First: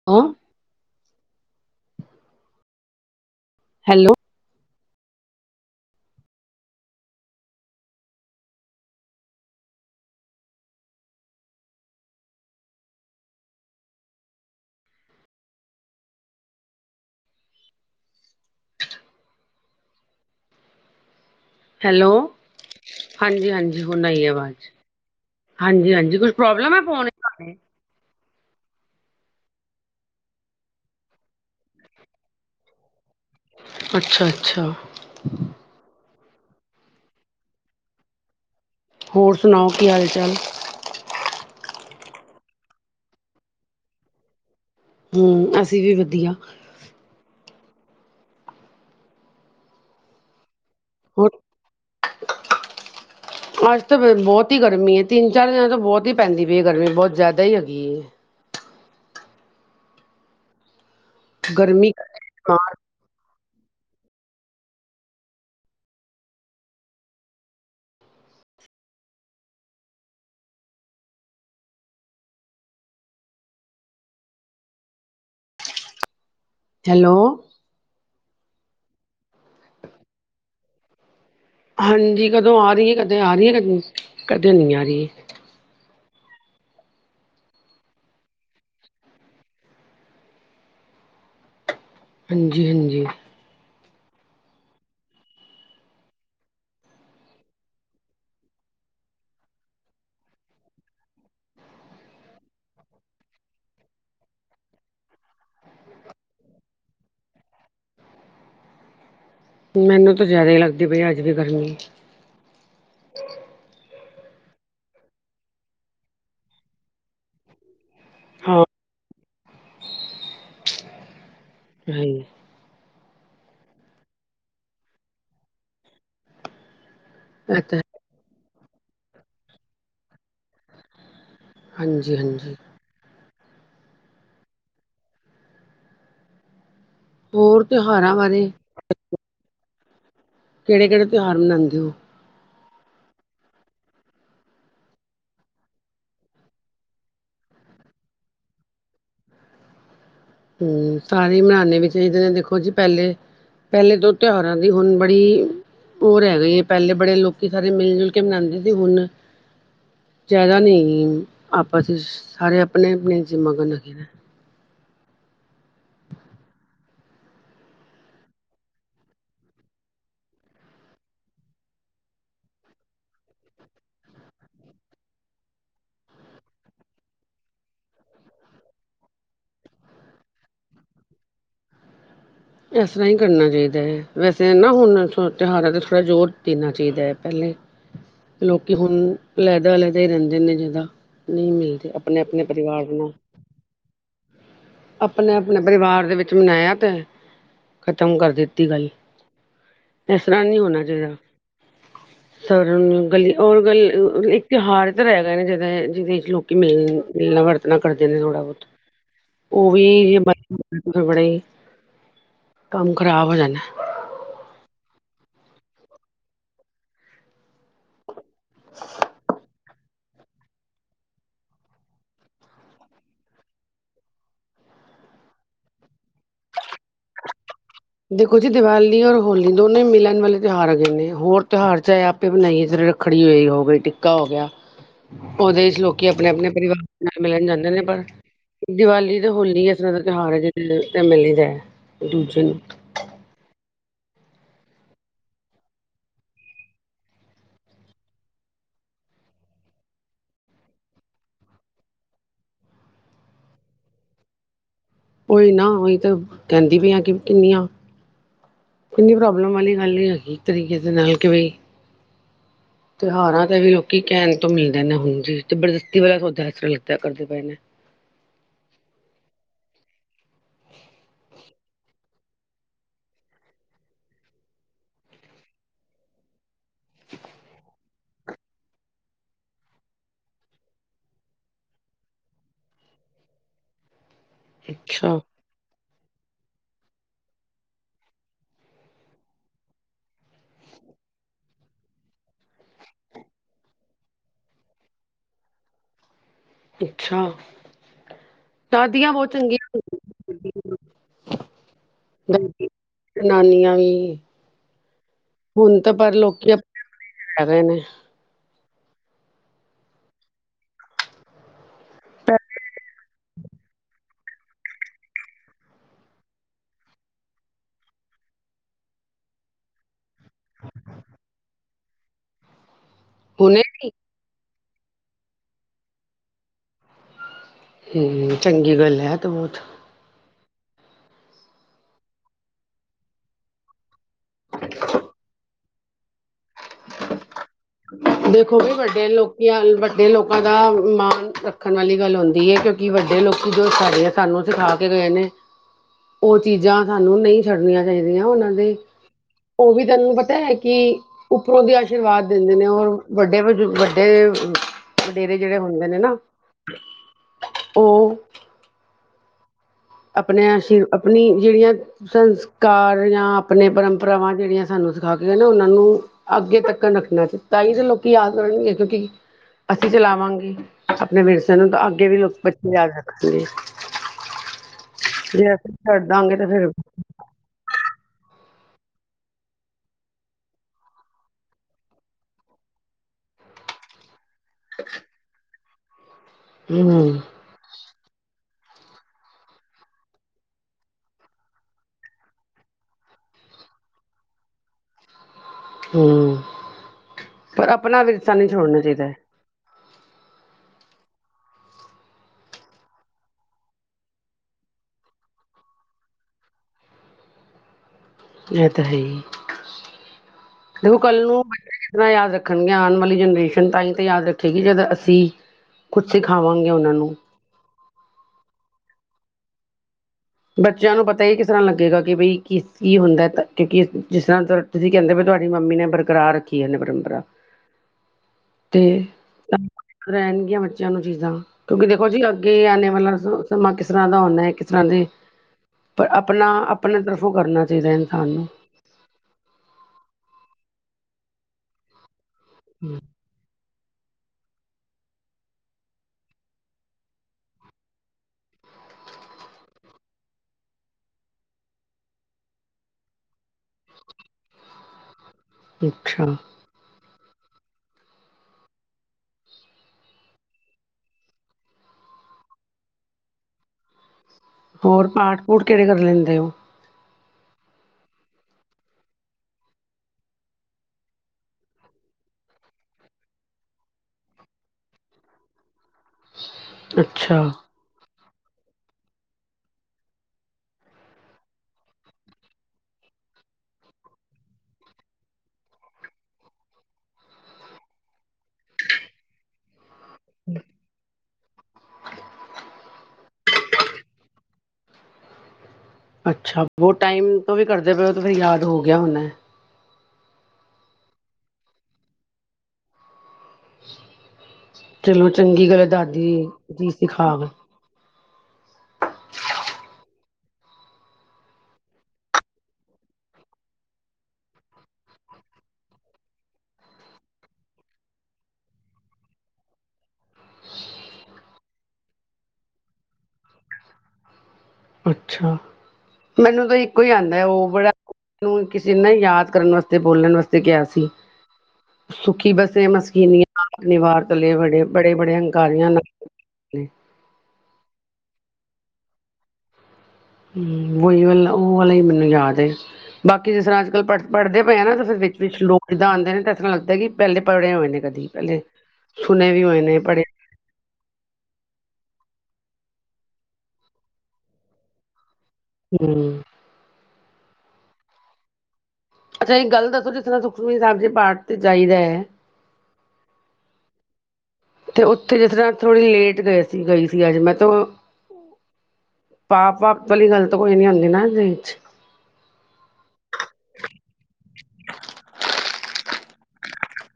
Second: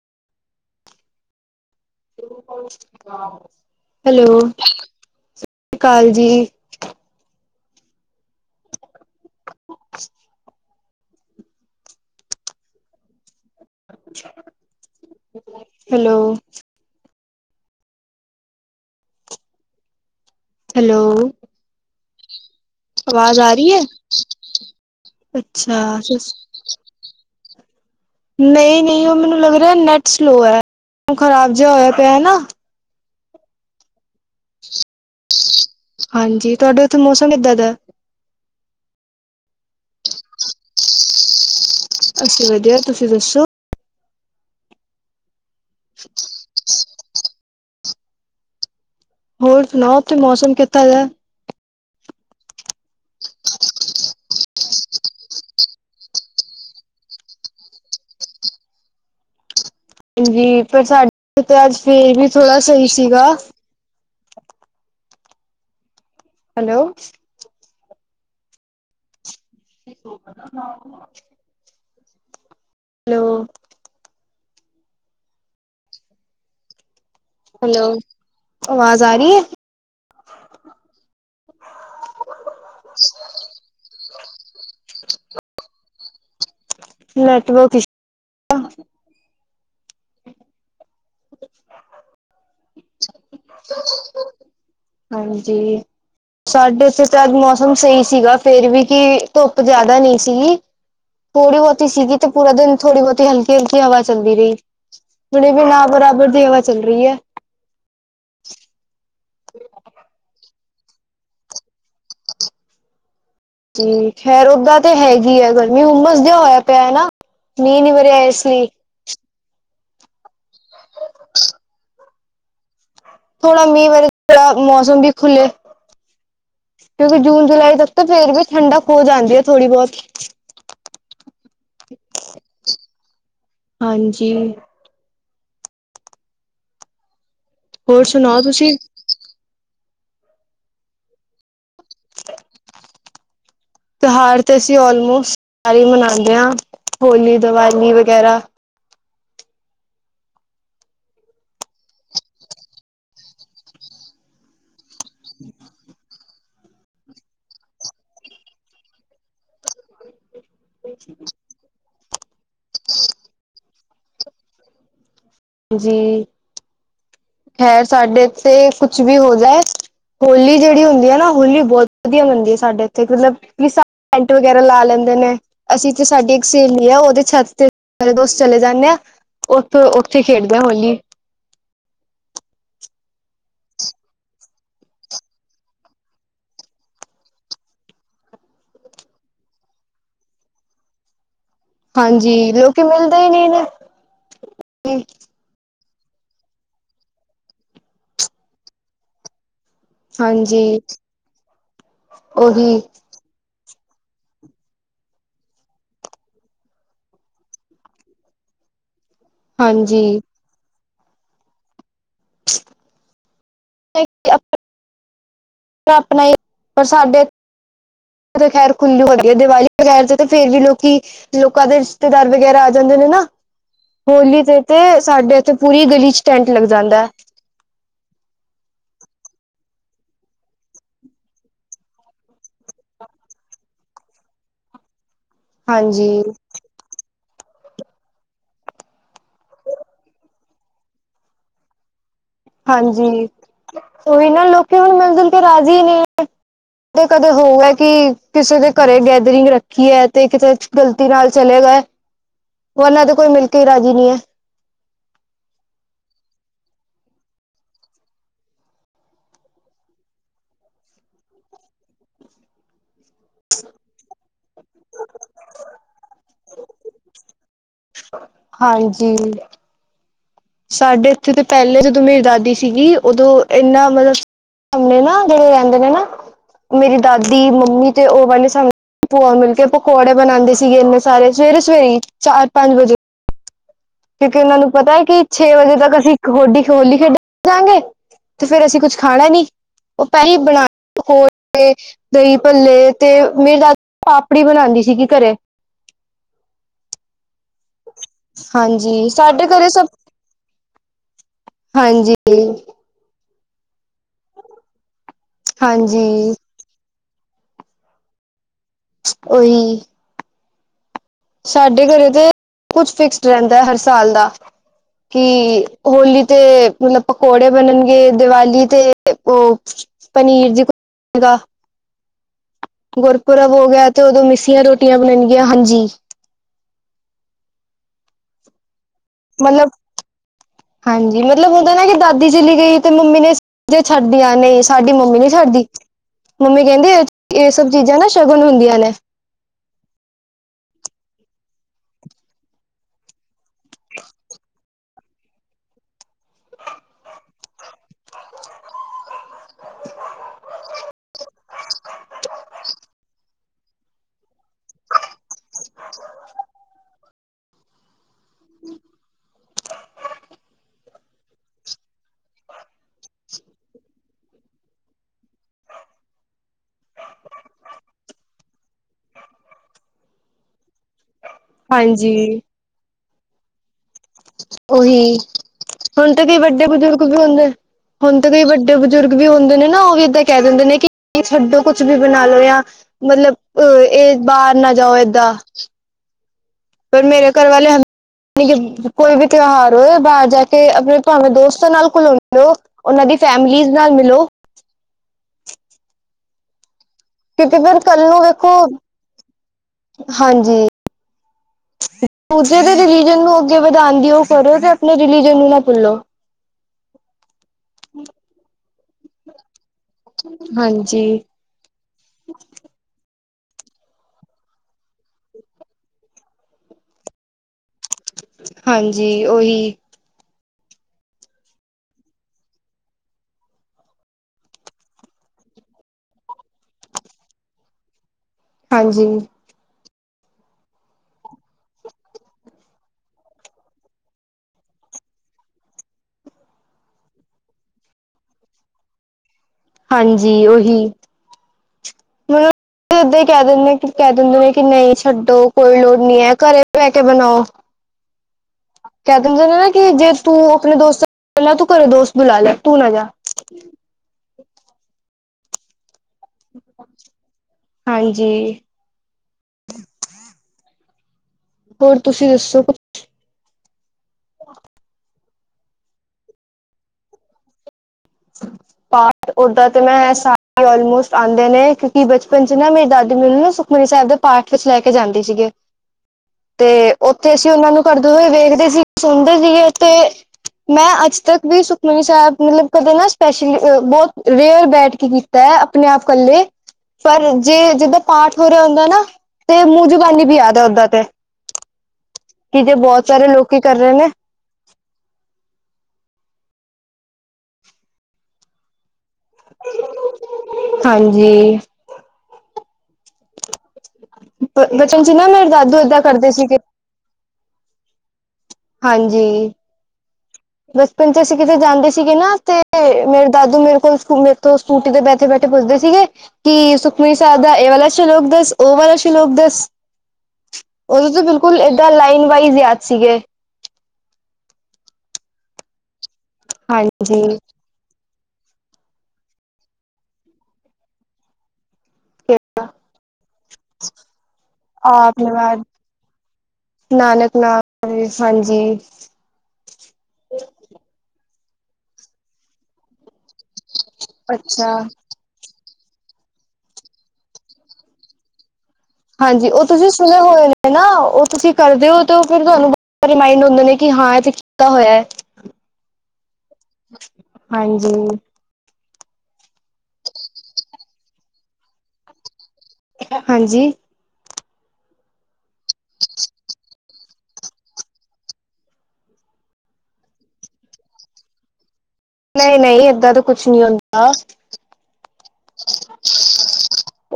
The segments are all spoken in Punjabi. [inaudible] [inaudible] ਹੈਲੋ ਹੈਲੋ ਹੈਲੋ ਸਤਿ ਸ਼੍ਰੀ ਅਕਾਲ ਜੀ ਹੈਲੋ ਹੈਲੋ ਹੈਲੋ ਆਵਾਜ਼ ਹਾਂਜੀ ਆ ਰਹੀ ਹੈ? ਹਾਂਜੀ ਹੁਣ ਆਈ ਆਵਾਜ਼ ਅੱਛਾ, ਹਾਂਜੀ ਹਾਂਜੀ ਕੁਛ ਪ੍ਰੋਬਲਮ ਹੈ ਫੋਨ ਚ ਤਾਡੇ ਨਹੀਂ ਨਹੀਂ ਉਹ ਮੈਨੂੰ ਲੱਗ ਰਿਹਾ ਨੈਟ ਸਲੋਅ ਹੈ ਖ਼ਰਾਬ ਜੇ ਆ ਹੋਇਆ ਪਿਆ ਨਾ ਅੱਛਾ ਅੱਛਾ ਹਾਂਜੀ ਤੁਹਾਡੇ ਉੱਥੇ ਮੌਸਮ ਕਿੱਦਾਂ ਦਾ ਹੋਰ ਸੁਣਾਓ ਕੀ ਹਾਲ ਚਾਲ ਅੱਸੀਂ ਵਧੀਆ ਤੁਸੀਂ ਦੱਸੋ ਹਮ ਅਸੀਂ ਵੀ ਵਧੀਆ ਹੋਰ ਸੁਣਾਓ ਉਥੇ ਮੌਸਮ ਕਿੱਦਾ ਦੈ ਬਰ ਅੱਜ ਤਾਂ ਬੋਤ ਹੀ ਗਰਮੀ ਹੈ ਤਿੰਨ ਚਾਰ ਦਿਨਾਂ ਤੋਂ ਬੋਤ ਹੀ ਪੈਂਦੀ ਪਈ ਹੈ ਗਰਮੀ ਬੋਤ ਜ਼ਿਆਦਾ ਹੀ ਹੈਗੀ ਹੈ ਹਾਂਜੀ ਪਰ ਸਾਡੇ ਤੇ ਅੱਜ ਗਰਮੀ ਫੇਰ ਵੀ ਥੋੜ੍ਹਾ ਸਹੀ ਸੀਗਾ ਹੈਲੋ ਠ ਸੁਣਾ ਹੈਲੋ ਹੈਲੋ ਹੈਲੋ ਆਵਾਜ਼ ਆ ਰਹੀ ਹੈ ਹਾਂਜੀ ਕਦੋਂ ਆ ਰਹੀ ਹੈ ਕਦੇ ਆ ਰਹੀ ਹੈ ਕਦੇ ਕਦੇ ਨਹੀਂ ਆ ਰਹੀ ਹੈ ਨੈਟਵਰਕ ਆਹ ਹਾਂਜੀ ਹਾਂਜੀ ਹਾਂਜੀ। ਸਾਡੇ ਔਥੇ ਤੇ ਅਜ ਮੌਸਮ ਸਹੀ ਸੀਗਾ, ਫੇਰ ਵੀ ਕੀ ਧੁੱਪ ਜਾਦਾ ਨਹੀਂ ਸੀਗੀ। ਥੋੜ੍ਹ ਬੋਤੀ ਸੀਗੀ ਤੇ ਪੂਰਾ ਦਿਨ ਥੋੜ੍ਹੀ ਬੋਤੀ ਹਲਕੀ- ਹਲਕੀ ਹਵਾ ਚੱਲਦੀ ਰਹੀ। ਹੁਨ ਵੀ ਨਾ ਦੈ ਬਰਾਬਰ ਦੀ ਹਵਾ ਚੱਲ ਰੀ ਐ ਮੈਨੂੰ ਤਾਂ ਜਾਦੇ ਈ ਲੱਗ- ਜਿਵੇਂ ਅੱਜ ਵੀ ਗਰਮੀ ਏ ਹਮ ਖੈਰ ਔਦਾਂ ਤੇ ਹੈਗੀ ਐ ਗਰਮੀ ਉਮਸ ਜੇਯਾ ਹੋਯਾ ਪੇਆ ਨਾ, ਮੀਂਹ ਨੀ ਪੇਯਾਏ ਹਾਂ ਸੀ। [inaudible] ਹਾਂ ਥੋੜਾ ਮੀਂਹ ਵਰ [unintelligible] ਪਯਾ ਮੌਸਮ ਵੀ ਖੁੱਲੇ ਕਿਉਂਕਿ ਜੂਨ ਜੁਲਾਈ ਤਾਂ ਹੈ। ਤੱਕ ਤੇ ਫੇਰ ਵੀ ਠੰਡਕ ਹੋੋ ਜਾਂਦੀ ਐ ਥੋੜ੍ਹੀ ਬੋਤ। ਹਾਂਜੀ -ਹਾਂਜੀ, ਹਾਂਜੀ, ਹੋਰ ਹੋਰ ਤਿਉਹਾਰਾਂ ਸੁਨਾਔ ਬਾਰੇ ਤੁਸੀਂ ਕੇੜੇ -ਕੇੜੇ ਤੇਔਹਾਰ ਮਨਾਦੇ ਔ ਤੇਹਾਰ ਤਾਂ ਅਸੀਂ ਔਲਮੋਸਟ ਸਾਰੇ ਮਨਾਦੇ ਹਾਂ। ਹੋਲੀ, ਦੀਵਾਲੀ ਵਗੈਰਾ, ਹਮ, ਸਾਰੇ ਮਾਹਲੇ ਵਿੱਚ ਵੀ ਤੇ ਦੇਖੋ ਜੀ, ਪੈਹਲੇ ਪੈਹਲੇ ਤੋਂ ਤੇਔਹਾਰਾਂ ਦੀ ਹੁਣ ਬ ਬੀ ਅ ਔਹ ਰੈ ਗਏ ਪੂਲੇ ਬੜੇ ਲੋਕੀ ਸਾਰੇ ਮਿਲ -ਜੁਲ ਕੇ ਮਨਾਦੇ ਸੀ ਹੁਣ ਜਾਦਾ ਨੀ ਹੈਗੇ ਆਪਸ ਚ ਸਾਰੇ ਅਪਣੇ- ਅਪਣੇ ਚ ਮਗਨ ਹੈਗੇ ਨੇ ਜੀ, ਖੈਰ ਸਾਡੇੇ ਤੇ ਕੁਛ ਵੀ ਹੋ ਜਾਏ ਹੋਲੀ ਜੇੜੀ ਹੁੰਦੀ ਹੈ ਨਾ, ਹੋਲੀ ਬੋਤ ਵਧੀਆ ਮੰਨਦੀ ਹੈ ਸਾਡੇ ਇੱਥੇ, ਮਤਲਬ ਵੀ ਸ ਐਂਟ ਵਗੈਰਾ ਲਾ ਲੈਂਦੇ ਨੇ ਅਸੀਂ ਤੇ ਸਾਡੀ ਇੱਕ ਸੇਲੀ ਆ ਔਦੇ ਛੱਤ ਤੇ ਸਾਰੇ ਦੋਸਤ ਚਲੇ ਜਾਂਨੇ ਆ, ਹਾਂ ਉੱਥੋਂ [unintelligible] ਫਿ ਖੇਡਦੇ ਆ ਹੋਲੀ ਇਸ ਤਰ੍ਹਾਂ ਹੀ ਕਰਨਾ ਚਾਈਦਾ ਹੈ ਵੈਸੇ ਨਾ ਹੁਣ ਤੇਹਾਰਾਂ 'ਤੇ ਥੋੜ੍ਹਾ ਜੋਰ ਦੇਣਾ ਚੇਈਦੈ ਪੈਲੇ। ਲੋਕੀ ਹੁਣ, ਲੈਦਾ -ਲੈਦਾ ਈ ਰੈਂਦੇ ਨੇ ਜਿੱਦਾਂ ਨ ਈ ਮਿਲ ਅਪਣੇ -ਆਪਣੇ ਹਾਂਜੀ ਲੋਕੀ ਪਰਿਵਾਰ ਦੇ ਨਾਲ। ਮਿਲਦੇ ਹੀ ਨਹੀਂ ਨੇ ਆਪਨਾ ਨ ਬਰਿਵਾਰ ਦੇ ਵਿੱਚ ਮਨਾਯਾ ਤੇ ਹੈ। ਖਤਮ ਕਰ ਦਿੱਤੀ ਬਈ। ਇਸ ਤਰ੍ਹਾਂ ਨਈ ਹਾਂਜੀ ਹੋਨਾ ਚਾਈਦਾ। ਉਹੀ ਸਰੁਨ ਗਲੀ ਔਰ ਗੱਲ ਅ ਅਅ ਇੱਕ ਤੇਔਹਾਰ ਤੇ ਰੈਹ ਗਏ ਨੇ, ਜਿਦਾ ਏਹ ਜਿਹਦੇ ਚ [unintelligible] ਲੋਕੀ ਮਿਲ ਮਿਲਨਾ ਵਰਤਣਾ ਕਰਦੇ ਨੇ ਥੋੜ੍ਹਾ ਬੋਤ ਹਾਂਜੀ ਔਹੀ ਵੀ ਜ ਬੜੇ [unintelligible] ਕੰਮ ਖ਼ਰਾਬ ਹੋ ਜਾਂਨੈ ਆਪਣਾ ਹੀ ਪਰ ਸਾਡੇ [unintelligible] ਉਥੇ ਖੈਰ ਖੁੱਲੀ ਹੋ ਗਈ ਹੈ [unintelligible] ਬਗੈਰ ਚ ਤੇ ਫੇਰ ਵੀ ਲੋਕੀ, ਲੋਕਾਂ ਦੇ ਰਿਸ਼ਤੇਦਾਰ ਵਗੈਰਾ ਆ ਜਾਂਦੇ ਨੇ ਨਾ ਹੋਲੀ ਤੇ ਤੇ ਸਾਡੇ ਇੱਥੇ ਪੂਰੀ ਗਲੀ ਚ ਟੈਂਟ ਲੱਗ ਜਾਂਦੈ। ਦੇਖੋ ਜੀ ਦੀਵਾਲੀ ਔਰ ਹੋਲੀ ਦੋਨੇ ਮਿਲਣ ਵਾਲੇ ਤਿਔਹਾਰ ਹੈਗੇ ਨੇ, ਹੋਰ ਤੋਹਾਰ ਚ ਐਹ ਆਪ ਕਿ ਬਨਾਈ ਏਸ ਰੱਖੜੀ ਏ ਹੋਗੀ, ਟਿੱਕਾ ਹੋ ਗਿਆ ਔਦੇ ਚ ਹਾਂਜੀ, ਲੋਕੀ ਅਪਣੇ ਅਪਣੇ ਪਰਿਵਾਰ ਨਾ ਮਿਲਣ ਜਾਂਦੇ ਨੇ ਪਰ ਦੀਵਾਲੀ ਤੇ ਹੋਲੀ ਇਸ ਤਰ੍ਹਾਂ ਦਾ ਤੇਹਾਰ ਹੈ ਜਿਹੜੇ ਮਿਲੀ ਦਾ ਹੈ ਦੂਜੇ ਨੂੰ ਹਾਂਜੀ, ਏਨਾਂ ਲੋਕਾਂ ਹੁਣ ਮਿਲ -ਜੁਲ ਕੇ ਰਾਜ਼ੀ ਨੀ ਤੇ ਕਦੇ ਹੋ ਐ ਕਿ ਕਿਸੇ ਦੇ ਘਰੇ ਗੈਦਰਿੰਗ ਰੱਖੀ ਐ ਤੇ ਕਿਤੇ ਗ਼ਲਤੀ ਨਾਲ ਚਲੇ ਗਏ, ਉਹਨਾਂ ਦੇ ਕੋਈ ਮਿਲ ਕੇ ਹੀ ਰਾਜ਼ੀ ਨਹੀਂ ਹੈ ਉਹੀ ਨਾ ਉਹੀ ਤਾਂ ਕਹਿੰਦੀ ਪੀ ਆਂ ਕਿ ਕਿੰਨੀਆਂ ਕਿੰਨੀ ਪ੍ਰੋਬਲਮ ਵਾਲੀ ਗੱਲ ਨਹੀਂ ਹੈਗੀ, ਤਰੀਕੇ ਦੇ ਨਾਲ ਕਿ ਬਈ ਤਿਉਹਾਰਾਂ ਤੇ ਵੀ ਲੋਕੀ ਕਹਿਣ ਤੋਂ ਮਿਲਨਾ ਨੇ ਹੁਣ ਜੀ, ਜ਼ਬਰਦਸਤੀ ਵਾਲਾ ਸੌਦਾ ਆਜ ਕੱਲ ਲੱਗਦਾ ਐ ਕਰਦੇ ਪਏ ਨੇ ਹਾਂਜੀ ਸਾਡੇ ਇੱਥੇ ਤਾਂ ਪਹਿਲੇ ਜਦੋਂ ਮੇਰੀ ਦਾਦੀ ਸੀਗੀ, ਉਦੋਂ ਇੰਨਾ ਮਤਲਬ ਸਾਹਮਣੇ ਨਾ ਜਿਹੜੇ ਰਹਿੰਦੇ ਨੇ ਨਾ, ਮੇਰੀ ਦਾਦੀ ਮੰਮੀ ਤੇ ਉਹ ਬਦੇ ਸਾਹਮਣੇ ਭੂਆ ਮਿਲਕੇ ਪਕੌੜੇ ਬਣਾਉਂਦੇ ਸੀਗੇ ਇੰਨੇ ਸਾਰੇ, ਸਵੇਰੇ ਸਵੇਰੇ ਹੀ ਚਾਰ ਪੰਜ ਵਜੇ ਕਿਉਂਕਿ ਉਹਨਾਂ ਨੂੰ ਪਤਾ ਹੈ ਕਿ ਅੱਛਾ। ਛੇ ਵਜੇ ਤੱਕ ਅਸੀਂ ਹੋਡੀ ਹੋਲੀ ਖੇਡ ਜਾਂਗੇ ਤੇ ਫੇਰ ਅਸੀਂ ਕੁਛ ਖਾਣਾ ਨੀ, ਉਹ ਪਹਿਲੀ ਬਣਾ ਕੇ ਪਕੌੜੇ ਦਹੀਂ ਭੱਲੇ ਤੇ ਮੇਰੀ ਦਾਦੀ ਪਾਪੜੀ ਬਣਾਉਂਦੀ ਸੀਗੀ ਘਰੇ ਅੱਛਾ ਹਾਂਜੀ ਦਾਦੀਆਂ ਬਹੁਤ ਸਾਡੇ ਘਰੇ ਚੰਗੀਆਂ ਸਭ ਹਾਂਜੀ ਜਨਾਨੀਆਂ ਵੀ ਹੁਣ ਤਾਂ ਪਰ ਹਾਂਜੀ ਲੋਕੀ ਆਪਣੇ ਹੈਗੇ ਨੇ ਉਹੀ ਸਾਡੇ ਘਰੇ ਤੇ ਕੁਛ ਫਿਕਸਡ ਰਹਿੰਦਾ, ਹਰ ਸਾਲ ਦਾ ਕੀ ਹੋਲੀ ਤੇ ਮਤਲਬ ਪਕੌੜੇ ਬਣਨਗੇ, ਦੀਵਾਲੀ ਤੇ ਉਹ ਪਨੀਰ ਜੀ ਕੋ ਗੁਰਪੁਰਬ ਹੁਣੇ ਹੋ ਗਿਆ ਵੀ ਤੇ ਉਦੋਂ ਮਿਸੀਆਂ ਰੋਟੀਆਂ ਬਣਣਗੀਆਂ ਹਾਂਜੀ ਹਮ ਚੰਗੀ ਗੱਲ ਹੈ, ਐ ਤੇ ਬਹੁਤ ਮਤਲਬ ਹਾਂਜੀ ਮਤਲਬ ਹੁਣ ਤਾਂ ਨਾ ਕਿ ਦਾਦੀ ਚਲੀ ਗਈ, ਤੇ ਮੰਮੀ ਨੇ ਜੇ ਛੱਡਦੀਆਂ ਨਹੀਂ, ਸਾਡੀ ਮੰਮੀ ਨਹੀਂ ਛੱਡਦੀ ਮੰਮੀ ਕਹਿੰਦੀ ਇਹ ਸਭ ਚੀਜ਼ਾਂ ਨਾ ਸ਼ਗਨ ਹੁੰਦੀਆਂ ਨੇ ਗਿਆਨ ਵੱਡੇ ਲੋਕਾਂ ਦਾ ਮਾਣ ਰੱਖਣ ਵਾਲੀ ਗੱਲ ਹੁੰਦੀ ਹੈ ਕਿਉਂਕਿ ਵੱਡੇ ਲੋਕੀ ਜੋ ਸਾਡੇ ਸਾਨੂੰ ਸਿਖਾ ਕੇ ਗਏ ਨੇ, ਉ ਚੀਜ਼ਾਂ ਸਾਨੂੰ ਨਈ ਛੱਡਨੀਆਂ ਚਾਈਦੀਆਂ ਉਨਾਂ ਦੀ, ਉਹ ਵੀ ਤੈਨੂੰ ਪਤਾ ਏ ਕਿ ਉੱਪਰੋਂ ਦੀ ਆਸ਼ੀਰਵਾਦ ਦੇਂਦੇ ਨੇ, ਔਰ ਵੱਡੇ ਵ ਵੱਡੇ ਵ ਵਡੇਰੇ ਜੇੜੇ ਹੁੰਦੇ ਨੇ ਨਾ, ਉਹ [unintelligible] ਆਪਨੇ ਆਸ਼ੀ ਆਪਨੀ ਜੇੜੀਆਂ ਸੰਸਕਾਰਿਆਂ ਆਪਣੇ ਪਰੰਪਰਾਵਾਂ ਜੇੜੀਆਂ ਸਾਨੂੰ ਸਿਖਾ ਕੇ ਗਏ ਨੇ, ਉਨਾਂ ਨੂੰ ਅੱਗੇ ਤੱਕਨ ਰੱਖਣਾ ਚ ਤਾਂਈ ਤੇ ਲੋਕੀ ਯਾਦ ਕਰਨਗੇ ਕਿਉਂਕਿ ਅਸੀਂ ਚਲਾਵਾਂਗੇ ਆਪਣੇ ਵਿਰਸੇ ਨੂੰ ਤਾਂ, ਅੱਗੇ ਵੀ ਲੋਕ ਹਾਂਜੀ। ਬੱਚੇ ਯਾਦ ਰੱਖਣਗੇ ਉਹੀ ਜੇ ਅਸੀਂ ਛੱਡ ਹੁਣ ਤੇ ਦਾਂਗੇ ਕਈ ਤਾਂ ਵੱਡੇ ਫਿਰ ਬਜ਼ੁਰਗ ਵੀ ਹੁੰਦੇ ਹੁਣ ਤਾਂ ਵੀ ਵੱਡੇ ਬਜ਼ੁਰਗ ਵੀ ਹੁੰਦੇ ਨੇ ਨਾ, ਉ ਵੀ ਏਦਾਂ ਕੇ ਦਿੰਦੇ ਨੇ ਕਿ ਛੱਡੋ ਕੁਛ ਵੀ ਬਣਾ ਲਓ ਯਾ ਮਤਲਬ ਅ ਇਹ ਬਾਹਰ ਨਾ ਜਾਓ ਏਦਾਂ ਪਰ ਮੇਰੇ ਘਰ ਵਾਲੇ [inaudible] [unintelligible] ਕੋਈ ਵੀ ਤਿਉਹਾਰ ਹੋਏ ਬਾਹਰ ਜਾ ਕੇ ਆਪਣੇ ਭਾਵੇਂ ਦੋਸਤਾਂ ਨਾਲ ਘੁਲੋ ਮਿਲੋ ਉਨਾਂ ਦੀ ਫੈਮਿਲੀਜ਼ ਨਾਲ ਮਿਲੋ ਹੂ- ਕਿਉਂਕਿ ਫਿਰ ਕੱਲ ਨੂੰ ਵੇਖੋ, ਚਾਹੀਦਾ ਹੈ ਹਾਂਜੀ ਦੂਜੇ ਦੇ ਰਿਲੀਜਨ ਨੂੰ ਅੱਗੇ ਵਧਾਣ ਦੀ ਉਹ ਕਰੋ, ਤੇ ਆਪਣੇ ਰਿਲੀਜਨ ਨੂੰ ਨਾ ਪੁੱਲੋ ਹ [unintelligible] ਏ ਤੇ ਹੈਈ ਦੇਖੋ ਹਾਂਜੀ ਕੱਲ ਨੂੰ ਕਿਸ ਤਰ੍ਹਾਂ ਯਾਦ ਰੱਖਣ ਗਈਆਂ ਆਣ ਵਾਲੀ ਜਨਰੇਸ਼ਨ ਤਾਈ ਤੇ ਯਾਦ ਰੱਖੇਗੀ ਜਦ ਅਸੀਂ ਕੁਝ ਸਿਖਾਵਾਂਗੇ ਉਨਾਂ ਨੂੰ ਹਾਂਜੀ, ਓਹੀ ਬੱਚਿਆਂ ਨੂੰ ਪਤਾ ਈ ਕਿਸ ਤਰ੍ਹਾਂ ਲੱਗੇਗਾ ਕਿ ਬਈ ਕੀ ਕੀ ਹੁੰਦਾ ਏ ਕੀ ਕੀ ਕਿਸ ਜਿਸ ਤਰ੍ਹਾਂ ਤੁਸੀਂ ਕਹਿੰਦੇ ਪਏ ਤੁਹਾਡੀ ਮੰਮੀ ਨੇ ਬਰਕਰਾਰ ਰੱਖੀ ਓਹਨੇ ਪਰੰਪਰਾ ਤੇ ਹਾਂਜੀ [unintelligible] ਰੈਨਗੀਆਂ ਬੱਚਿਆਂ ਨੂੰ ਚੀਜ਼ਾਂ ਕਿਉਂਕਿ ਦੇਖੋ ਜੀ ਅੱਗੇ ਆਣੇ ਵਾਲਾ ਸਮਾਂ ਕਿਸ ਤਰ੍ਹਾਂ ਦਾ ਹੋਨਾ ਕਿਸ ਤਰ੍ਹਾਂ ਦੇ ਪਰ ਆਪਣਾ ਆਪਣੇ ਤਰਫੋਂ ਕਰਨਾ ਚਾਈਦਾ ਇਨਸਾਨ ਨੂੰ ਹਾਂਜੀ ਓਹੀ ਉਦਾਂ ਈ ਕਹਿ ਦਿੰਦੇ ਕੇ ਦਿੰਦੇ ਨੇ ਕਿ ਨਈ ਛੱਡੋ ਕੋਈ ਲੋੜ ਨੀ ਏ ਘਰੇ ਬਹਿ ਕੇ ਬਣਾਓ ਕਹਿ ਦਿੰਦੇ ਨੇ ਨਾ ਕਿ ਜੇ ਤੂੰ ਆਪਣੇ ਦੋਸਤ ਤੂੰ ਘਰੇ ਦੋਸਤ ਬੁਲਾ ਲੈ ਤੂੰ ਨਾ ਜਾ ਅੱਛਾ ਹਾਂਜੀ ਹੋਰ ਤੁਸੀਂ ਦੱਸੋ ਕੁਝ? ਹੋਰ ਪਾਠ ਪੂਠ ਕਿਹੜੇ ਕਰ ਲੈਂਦੇ ਓ? [inaudible] ਪਾਠ ਓਦਾਂ ਤੇ ਮੈਂ ਸਾ ਆਲਮੋਸਟ ਆਂਦੇ ਨੇ ਕਿਉਂਕਿ ਬਚਪਨ 'ਚ ਨਾ ਮੇਰੀ ਦਾਦੀ ਮੈਨੂੰ ਨਾ ਸ ਗੁਰੂ ਸਾਬ ਦੇ ਪਾਠ ਵਿੱਚ ਲੈ ਕੇ ਜਾਂਦੇ ਸੀਗੇ [inaudible] ਤੇ ਓਥੇ ਅੱਛਾ ਅਸੀਂ ਉਨਾਂ ਨੂੰ ਕਰਦੇ ਹੋਏ ਵੇਖਦੇ ਸੀ ਸੁਣਦੇ ਸੀਗੇ ਤੇ ਮੈਂ ਅੱਜ ਤੱਕ ਵੀ ਸੁਖਮਨੀ ਸਾਬ ਮਤਲਬ ਕਦੇ ਨਾ ਸਪੈਸ਼ਲੀ ਅ ਬੋਤ ਰੇਅਰ ਬੈਠ ਕੇ ਕੀਤਾ ਏ ਆਪਣੇ ਆਪ ਕੱਲੇ ਪਰ ਜੇ ਜਿੱਦਾਂ ਪਾਠ ਹੋ ਰਿਆ ਹੁੰਦਾ ਨਾ ਤੇ ਮੂੰਹ ਜਵਾਨੀ ਵੀ ਯਾਦ ਅ ਓਦਾਂ ਤੇ ਕੀ ਜੇ ਬਹੁਤ ਸਾਰੇ ਲੋਕੀ ਕਰ ਰੇ ਨੇ ਅੱਛਾ, ਬੋਤ ਟਾਈਮ ਤੋਂ ਵੀ ਕਰਦੇ ਪਏ ਓ ਤੇ ਫਿਰ ਯਾਦ ਹੋ ਗਿਆ ਹੋਣਾ ਹਾਂਜੀ ਬ ਬਚਪਨ ਚ ਨਾ ਚਲੋ ਮੇਰੇ ਚੰਗੀ ਦਾਦੂ ਗੱਲ ਹੈ, ਏਦਾਂ ਕਰਦੇ ਦਾਦੀ ਸੀਗੇ ਜੀ ਸਿਖਾਂਦੋ ਹਾਂਜੀ ਬਚਪਨ ਚ ਅਸੀਂ ਕਿਤੇ ਜਾਂਦੇ ਸੀਗੇ ਨਾ ਤੇ ਮੇਰੇ ਦਾਦੂ ਮੇਰੇ ਕੋਲ ਮੇਰੇ ਤੋਂ ਸਕੂਟੀ ਤੇ ਬੈਠੇ ਬੈਠੇ ਪੁੱਛਦੇ ਸੀਗੇ। ਕੀ ਸੁਖਮਨੀ ਸਾਬ ਦਾ ਏ ਵਾਲਾ ਸ਼ਲੋਕ ਦੱਸ ਓ ਵਾਲਾ ਸ਼ਲੋਕ ਦੱਸ। ਓਦੋਂ ਤਾਂ ਬਿਲਕੁਲ ਏਦਾਂ ਲਾਈਨ ਵਾਈਜ਼ ਯਾਦ ਸੀਗੇ। ਅੱਛਾ ਮੈਨੂੰ ਤਾਂ ਇੱਕੋ ਈ ਹਾਂਜੀ। ਆਂਦਾ ਓ ਬੜਾ। ਮੈਨੂੰ ਕਿਸੀ ਨੇ ਨਾ ਯਾਦ ਕਰਨ ਵਾਸਤੇ ਬੋਲਣ ਵਾਸਤੇ ਕਿਹਾ ਸੀ। ਸੁਖੀ ਬਸੇ ਮਸਕੀਨੀਆਂ ਨਿਵਾਰਤਲੇ ਬੜੇ ਬੜੇ ਆਪ ਬੜੇ ਨਿਵਾਰ ਹੰਕਾਰੀਆਂ ਨਾਲ ਨਾਨਕ ਨਾਮ ਵਿੱਚ ਹਾਂਜੀ। ਹੂੰ, ਵਹੀ ਵਾਲਾ ਓ ਵਾਲਾ ਈ ਮੈਨੂੰ ਯਾਦ ਐ ਬਾਕੀ ਜਿਸ ਤਰ੍ਹਾਂ ਪੜ ਪੜ੍ਹਦੇ ਅੱਛਾ ਪਏ ਆ ਨਾ ਤੇ ਫਿਰ ਵਿੱਚ ਵਿੱਚ ਸਲੋਕ ਏਦਾਂ ਆਂਦੇ ਨੇ ਤਾਂ ਇਸ ਤਰ੍ਹਾਂ ਲੱਗਦਾ ਕਿ ਪਹਿਲੇ ਪੜ੍ਹੇ ਹੋਏ ਨੇ ਕਦੀ ਪਹਿਲੇ। ਹਾਂਜੀ ਸੁਣੇ ਵੀ ਓ ਹੋਏ ਤੁਸੀਂ ਨੇ ਸੁਣੇ ਪੜ੍ਹੇ ਹੋਏ ਨੇ। ਹਨਾ ਓ ਤੁਸੀਂ ਕਰਦੇ ਓ ਤੇ ਫਿਰ ਤੁਹਾਨੂੰ ਰਿਮਾਇੰਡ ਹੁੰਦੇ ਨੇ ਕਿ ਹਾਂ ਏ ਤਾਂ ਕੀਤਾ ਹੋਇਆ। ਹੂੰ, ਹਾਂਜੀ। ਅੱਛਾ, ਇੱਕ ਗੱਲ ਦੱਸੋ ਜਿਸ ਤਰ੍ਹਾਂ ਸੁਖਮਨੀ ਸਾਹਿਬ ਦੇ ਪਾਠ ਤੇ ਜਾਈਦਾ। ਹਾਂਜੀ। ਤੇ ਓਥੇ ਜਿਤਰ੍ਹਾਂ ਥੋੜ੍ਹੀ ਲੇਟ ਗਏ ਸੀ ਗਈ ਸੀ ਅੱਜ ਮੈਂ ਤੋ। ਪਾਪ ਬਾਪ ਵਾਲੀ ਗੱਲ ਤਾਂ ਕੋਈ ਨੀ ਆਂਦੀ ਨਾ ਏਦੇ ਵਿੱਚ। ਨਈਂ-ਨਈਂ ਏਦਾਂ ਦਾ ਕੁਛ ਨੀ ਹੁੰਦਾ।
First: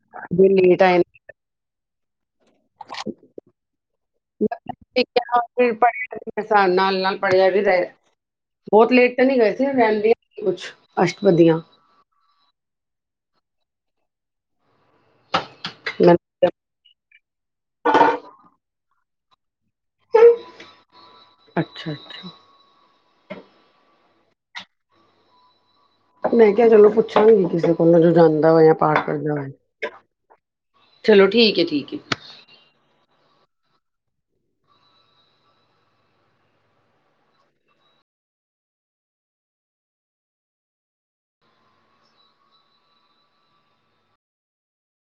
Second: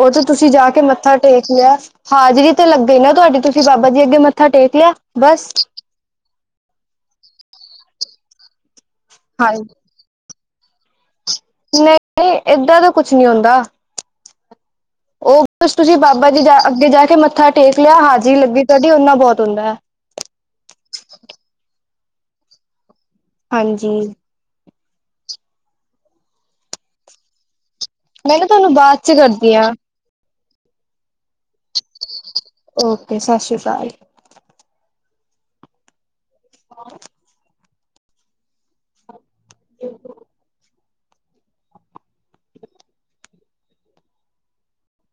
ਓ ਤਾਂ ਜੇ ਤੁਸੀਂ ਜਾ ਕੇ ਲੇਟ ਆਏ ਮੱਥਾ ਟੇਕ ਲਿਆ। ਹਾਜਰੀ ਤੇ ਲੱਗ ਗਈ ਨਾ ਤੁਆਡੀ ਤੁਸੀਂ ਬਾਬਾ ਜੀ ਅੱਗੇ ਮੱਥਾ ਟੇਕ ਲਿਆ ਬਸ। ਮੇਰੇ ਹਿਸਾਬ ਨਾਲ-ਨਾਲ ਪੜ੍ਹਿਆ ਵੀ ਜਾਏ ਬੋਤ ਲੇਟ ਤਾਂ ਨੀ ਗਏ ਸੀ ਹਾਂਜੀ। ਰੈਂਦੀ ਕੁਛ ਅਸ਼ਟਪਦੀਆਂ ਨਈਂ ਏਦਾਂ ਦਾ ਕੁਛ ਨੀ ਹੁੰਦਾ। ਓ ਕੁਛ ਤੁਸੀਂ ਮੈਂ ਬਾਬਾ ਜੀ ਦੇ ਅੱਗੇ ਜਾ ਕੇ ਮੱਥਾ ਟੇਕ ਲਿਆ ਹਾਜ਼ਰੀ ਲੱਗੀ ਤੁਆਡੀ ਓਨਾ ਬੋਤ ਹੁੰਦਾ ਐ। ਅੱਛਾ-ਅੱਛਾ। ਹਾਂਜੀ। ਮੈਂ ਕਿਆ ਚਲੋ ਪੁੱਛਾਂਗੀ ਕਿਸੇ ਕੋਲੋਂ ਜੋ ਮੈਂ ਨਾ ਜਾਂਦਾ ਹੋਏਆ ਜਾਂ ਤੁਹਾਨੂੰ ਬਾਅਦ ਪਾਰ ਚ ਕਰਦਾ ਹੋਏ। ਕਰਦੀ ਹਾਂ ਚਲੋ ਠੀਕ ਏ-ਠੀਕ ਏ। ਓਕੇ ਸਸ ਰੀ ਕਾਲ। ਕੌਨ [inaudible]